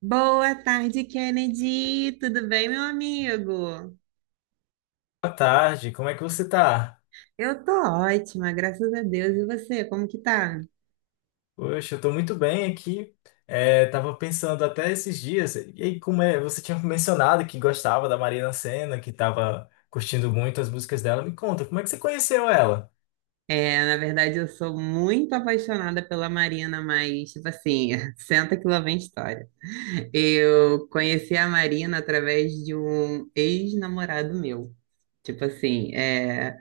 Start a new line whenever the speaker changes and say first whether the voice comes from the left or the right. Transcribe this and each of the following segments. right: Boa tarde, Kennedy. Tudo bem, meu amigo?
left: Boa tarde, como é que você tá?
right: Eu tô ótima, graças a Deus. E você, como que tá?
left: Poxa, eu tô muito bem aqui. É, tava pensando até esses dias, e aí como é, você tinha mencionado que gostava da Marina Sena, que tava curtindo muito as músicas dela. Me conta, como é que você conheceu ela?
right: É, na verdade, eu sou muito apaixonada pela Marina, mas, tipo assim, senta que lá vem história. Eu conheci a Marina através de um ex-namorado meu. Tipo assim, é.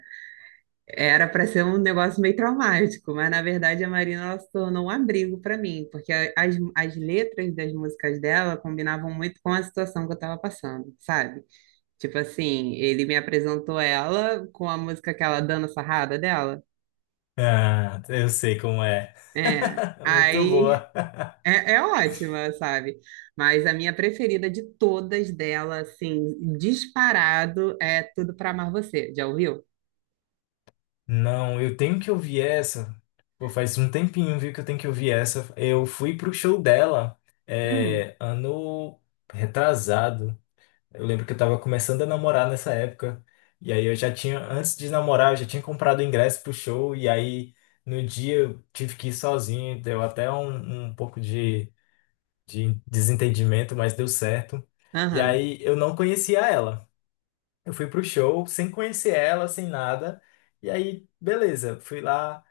right: Era para ser um negócio meio traumático, mas na verdade a Marina ela se tornou um abrigo para mim, porque as letras das músicas dela combinavam muito com a situação que eu estava passando, sabe? Tipo assim, ele me apresentou ela com a música que ela Dana Sarrada dela.
left: Ah, eu sei como é.
right: É.
left: Muito
right: Aí
left: boa.
right: é, é ótima, sabe? Mas a minha preferida de todas dela, assim, disparado, é Tudo Pra Amar Você. Já ouviu?
left: Não, eu tenho que ouvir essa. Pô, faz um tempinho, viu, que eu tenho que ouvir essa. Eu fui pro show dela,
right: Hum,
left: ano retrasado. Eu lembro que eu tava começando a namorar nessa época. E aí eu já tinha, antes de namorar, eu já tinha comprado o ingresso pro show. E aí no dia eu tive que ir sozinho. Deu até um pouco de desentendimento, mas deu certo. E
right: aham.
left: aí eu não conhecia ela. Eu fui pro show sem conhecer ela, sem nada. E aí, beleza, fui lá.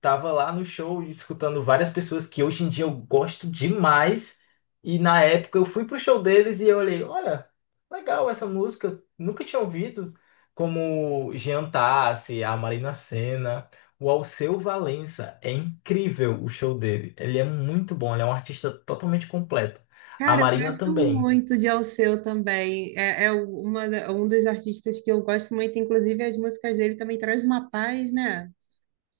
left: Tava lá no show escutando várias pessoas que hoje em dia eu gosto demais. E na época eu fui pro show deles e eu olhei, olha, legal essa música, nunca tinha ouvido. Como Jean Tassi, a Marina Sena, o Alceu Valença. É incrível o show dele. Ele é muito bom, ele é um artista totalmente completo. A
right: Cara, eu
left: Marina
right: gosto
left: também.
right: muito de Alceu também. É, é uma, um dos artistas que eu gosto muito, inclusive as músicas dele também traz uma paz, né?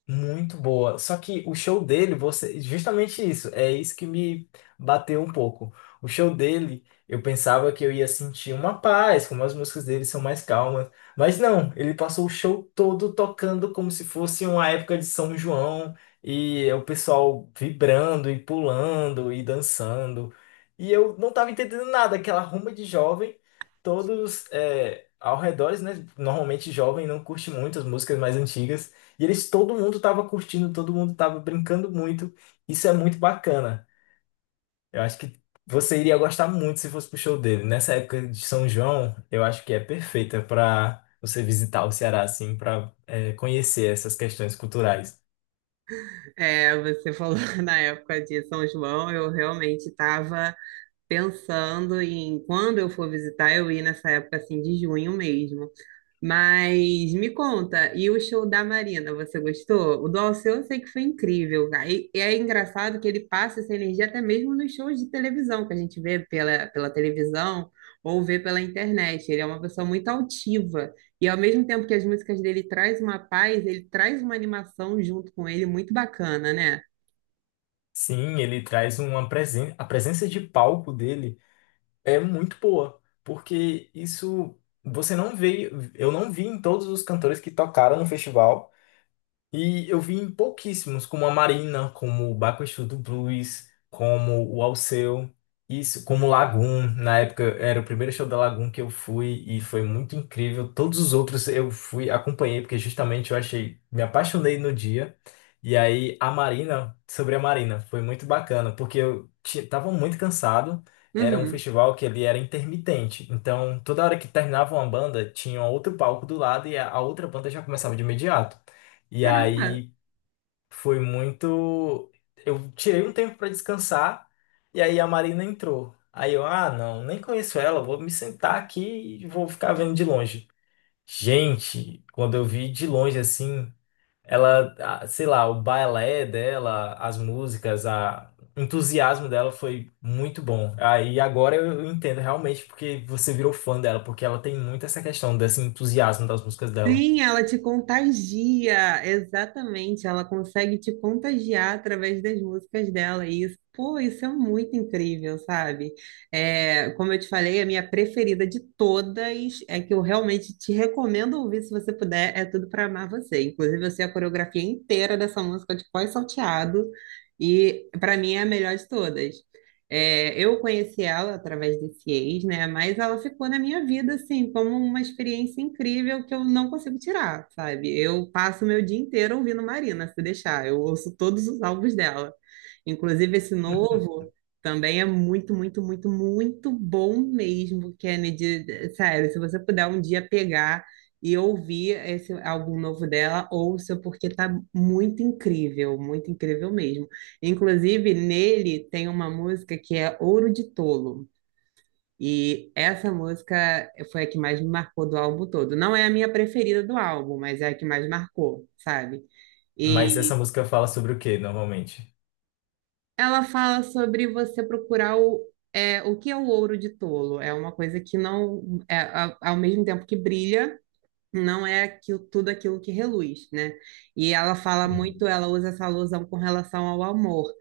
left: Muito boa. Só que o show dele, você, justamente isso, é isso que me bateu um pouco. O show dele, eu pensava que eu ia sentir uma paz, como as músicas dele são mais calmas, mas não, ele passou o show todo tocando como se fosse uma época de São João e é o pessoal vibrando e pulando e dançando. E eu não tava entendendo nada, aquela rumba de jovem, todos ao redor, né? Normalmente jovem não curte muito as músicas mais antigas. E eles, todo mundo tava curtindo, todo mundo tava brincando muito. Isso é muito bacana. Eu acho que você iria gostar muito se fosse pro show dele. Nessa época de São João, eu acho que é perfeita para você visitar o Ceará, assim, para conhecer essas questões culturais.
right: É, você falou na época de São João, eu realmente estava pensando em quando eu for visitar, eu ir nessa época assim de junho mesmo. Mas me conta, e o show da Marina, você gostou? O do Alceu eu sei que foi incrível, cara. E é engraçado que ele passa essa energia até mesmo nos shows de televisão, que a gente vê pela televisão ou vê pela internet. Ele é uma pessoa muito altiva. E ao mesmo tempo que as músicas dele traz uma paz, ele traz uma animação junto com ele muito bacana, né?
left: Sim, ele traz uma presença. A presença de palco dele é muito boa, porque isso você não vê. Eu não vi em todos os cantores que tocaram no festival. E eu vi em pouquíssimos, como a Marina, como o Bakushu do Blues, como o Alceu, isso, como o Lagoon. Na época era o primeiro show da Lagoon que eu fui e foi muito incrível. Todos os outros eu fui, acompanhei, porque justamente eu achei, me apaixonei no dia. E aí a Marina, sobre a Marina, foi muito bacana, porque eu tava muito cansado. Era um
right: Uhum.
left: festival que ele era intermitente, então toda hora que terminava uma banda, tinha outro palco do lado e a outra banda já começava de imediato. E
right: Caramba!
left: aí foi muito. Eu tirei um tempo para descansar e aí a Marina entrou. Aí eu, ah, não, nem conheço ela, vou me sentar aqui e vou ficar vendo de longe. Gente, quando eu vi de longe assim, ela, ah, sei lá, o balé dela, as músicas, a o entusiasmo dela foi muito bom. Aí agora eu entendo realmente porque você virou fã dela, porque ela tem muito essa questão desse entusiasmo das músicas dela.
right: Sim, ela te contagia, exatamente. Ela consegue te contagiar através das músicas dela. E isso, pô, isso é muito incrível, sabe? É, como eu te falei, a minha preferida de todas é que eu realmente te recomendo ouvir se você puder. É tudo para amar você. Inclusive, eu sei a coreografia inteira dessa música de pós-salteado. E para mim é a melhor de todas. É, eu conheci ela através desse ex, né? Mas ela ficou na minha vida, assim, como uma experiência incrível que eu não consigo tirar, sabe? Eu passo meu dia inteiro ouvindo Marina, se deixar. Eu ouço todos os álbuns dela. Inclusive, esse novo também é muito, muito, muito, muito bom mesmo, Kennedy. Sério, se você puder um dia pegar e ouvir esse álbum novo dela, ouça, porque tá muito incrível mesmo. Inclusive, nele tem uma música que é Ouro de Tolo. E essa música foi a que mais me marcou do álbum todo. Não é a minha preferida do álbum, mas é a que mais marcou, sabe?
left: Mas essa
right: E
left: música fala sobre o quê, normalmente?
right: ela fala sobre você procurar é, o que é o ouro de tolo. É uma coisa que não é ao mesmo tempo que brilha. Não é aquilo, tudo aquilo que reluz, né? E ela fala muito,
left: Hum,
right: ela usa essa alusão com relação ao amor,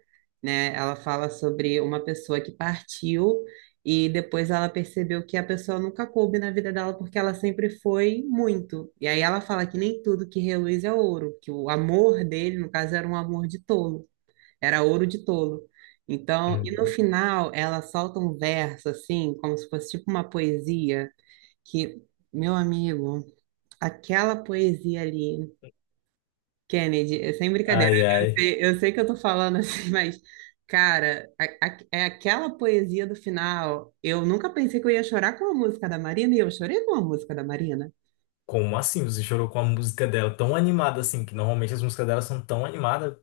right: né? Ela fala sobre uma pessoa que partiu e depois ela percebeu que a pessoa nunca coube na vida dela porque ela sempre foi muito. E aí ela fala que nem tudo que reluz é ouro, que o amor dele, no caso, era um amor de tolo, era ouro de tolo. Então, e no
left: hum.
right: final ela solta um verso assim, como se fosse tipo uma poesia, que, meu amigo, aquela poesia ali, Kennedy, é sem brincadeira.
left: Ai, ai.
right: Eu sei que eu tô falando assim, mas, cara, é aquela poesia do final. Eu nunca pensei que eu ia chorar com a música da Marina e eu chorei com a música da Marina.
left: Como assim? Você chorou com a música dela tão animada assim, que normalmente as músicas dela são tão animadas.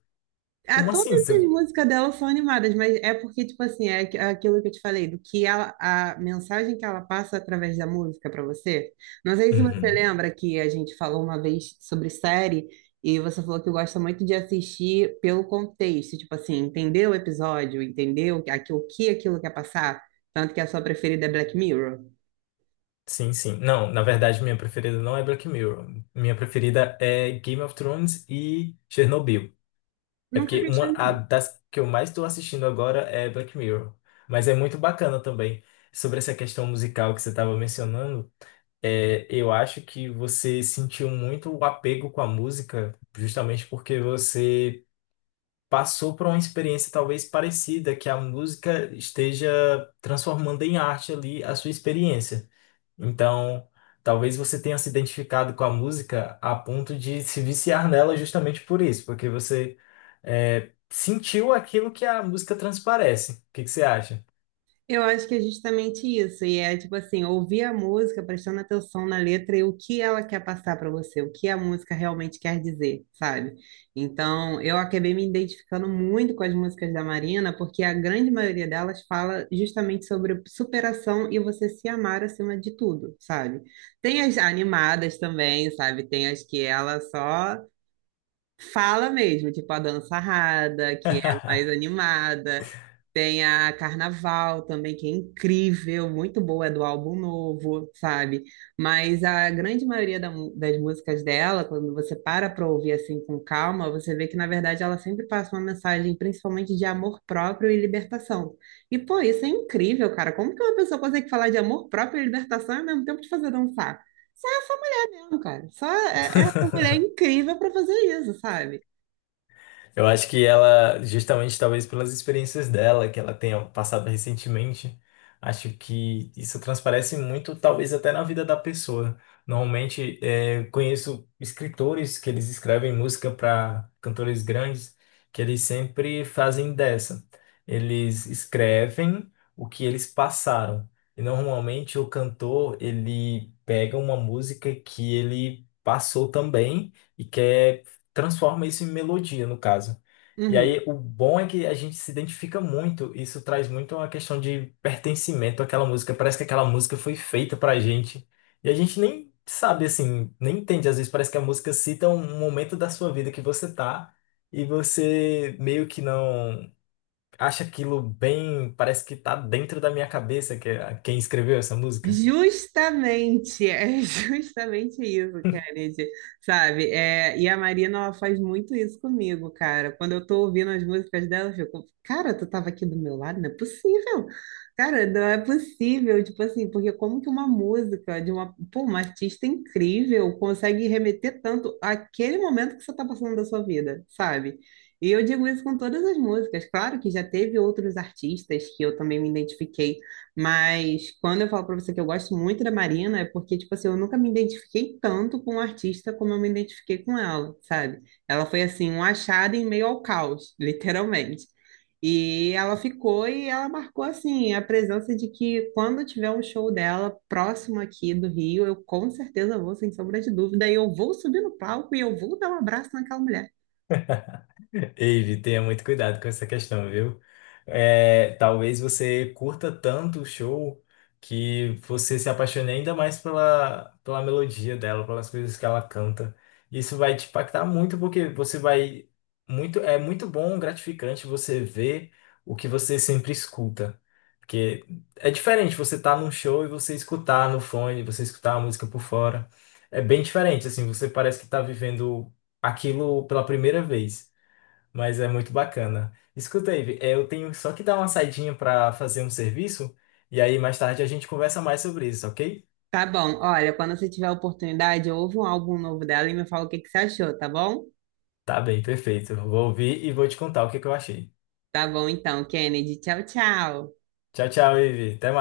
right: Ah,
left: Como
right: todas
left: assim?
right: as
left: Você...
right: músicas dela são animadas, mas é porque, tipo assim, é aquilo que eu te falei, do que ela, a mensagem que ela passa através da música para você. Não sei se você
left: Uhum.
right: lembra que a gente falou uma vez sobre série e você falou que gosta muito de assistir pelo contexto, tipo assim, entendeu o episódio, entendeu o que aquilo quer passar, tanto que a sua preferida é Black Mirror.
left: Sim, sim. Não, na verdade, minha preferida não é Black Mirror. Minha preferida é Game of Thrones e Chernobyl. É
right: Nunca
left: porque
right: vi.
left: uma a das que eu mais estou assistindo agora é Black Mirror. Mas é muito bacana também. Sobre essa questão musical que você estava mencionando, eu acho que você sentiu muito o apego com a música, justamente porque você passou por uma experiência talvez parecida, que a música esteja transformando em arte ali a sua experiência. Então, talvez você tenha se identificado com a música a ponto de se viciar nela justamente por isso, porque você sentiu aquilo que a música transparece. O que que você acha?
right: Eu acho que é justamente isso, e é tipo assim, ouvir a música, prestando atenção na letra e o que ela quer passar para você, o que a música realmente quer dizer, sabe? Então, eu acabei me identificando muito com as músicas da Marina, porque a grande maioria delas fala justamente sobre superação e você se amar acima de tudo, sabe? Tem as animadas também, sabe? Tem as que ela só fala mesmo, tipo a dança rada, que é mais animada, tem a Carnaval também, que é incrível, muito boa, é do álbum novo, sabe? Mas a grande maioria da das músicas dela, quando você para para ouvir assim com calma, você vê que na verdade ela sempre passa uma mensagem principalmente de amor próprio e libertação. E pô, isso é incrível, cara. Como que uma pessoa consegue falar de amor próprio e libertação e ao mesmo tempo te fazer dançar? Só essa mulher, cara. Só essa mulher é incrível para fazer isso, sabe?
left: Eu acho que ela, justamente talvez pelas experiências dela, que ela tenha passado recentemente, acho que isso transparece muito, talvez até na vida da pessoa. Normalmente, conheço escritores que eles escrevem música para cantores grandes, que eles sempre fazem dessa. Eles escrevem o que eles passaram. E normalmente o cantor, ele pega uma música que ele passou também e quer transforma isso em melodia, no caso. E
right: Uhum.
left: aí, o bom é que a gente se identifica muito. Isso traz muito uma questão de pertencimento àquela música. Parece que aquela música foi feita pra gente. E a gente nem sabe, assim, nem entende. Às vezes parece que a música cita um momento da sua vida que você tá e você meio que não acha aquilo bem. Parece que tá dentro da minha cabeça, que é quem escreveu essa música.
right: Justamente, é justamente isso, Kennedy, sabe? É, e a Marina, ela faz muito isso comigo, cara. Quando eu tô ouvindo as músicas dela, eu fico, cara, tu tava aqui do meu lado? Não é possível. Cara, não é possível, tipo assim, porque como que uma música de uma, pô, uma artista incrível consegue remeter tanto àquele momento que você tá passando da sua vida, sabe? E eu digo isso com todas as músicas. Claro que já teve outros artistas que eu também me identifiquei, mas quando eu falo pra você que eu gosto muito da Marina, é porque, tipo assim, eu nunca me identifiquei tanto com o artista como eu me identifiquei com ela, sabe? Ela foi, assim, um achado em meio ao caos, literalmente. E ela ficou e ela marcou, assim, a presença de que quando tiver um show dela próximo aqui do Rio, eu com certeza vou, sem sombra de dúvida, e eu vou subir no palco e eu vou dar um abraço naquela mulher.
left: Eve, tenha muito cuidado com essa questão, viu? É, talvez você curta tanto o show que você se apaixone ainda mais pela melodia dela, pelas coisas que ela canta. Isso vai te impactar muito, porque você vai muito, é muito bom, gratificante você ver o que você sempre escuta. Porque é diferente você estar num show e você escutar no fone, você escutar a música por fora. É bem diferente, assim, você parece que está vivendo aquilo pela primeira vez. Mas é muito bacana. Escuta, Ivy, eu tenho só que dar uma saidinha para fazer um serviço e aí mais tarde a gente conversa mais sobre isso, ok?
right: Tá bom, olha, quando você tiver a oportunidade, ouve um álbum novo dela e me fala o que que você achou, tá bom?
left: Tá bem, perfeito. Vou ouvir e vou te contar o que que eu achei.
right: Tá bom então, Kennedy. Tchau, tchau.
left: Tchau, tchau, Ivy. Até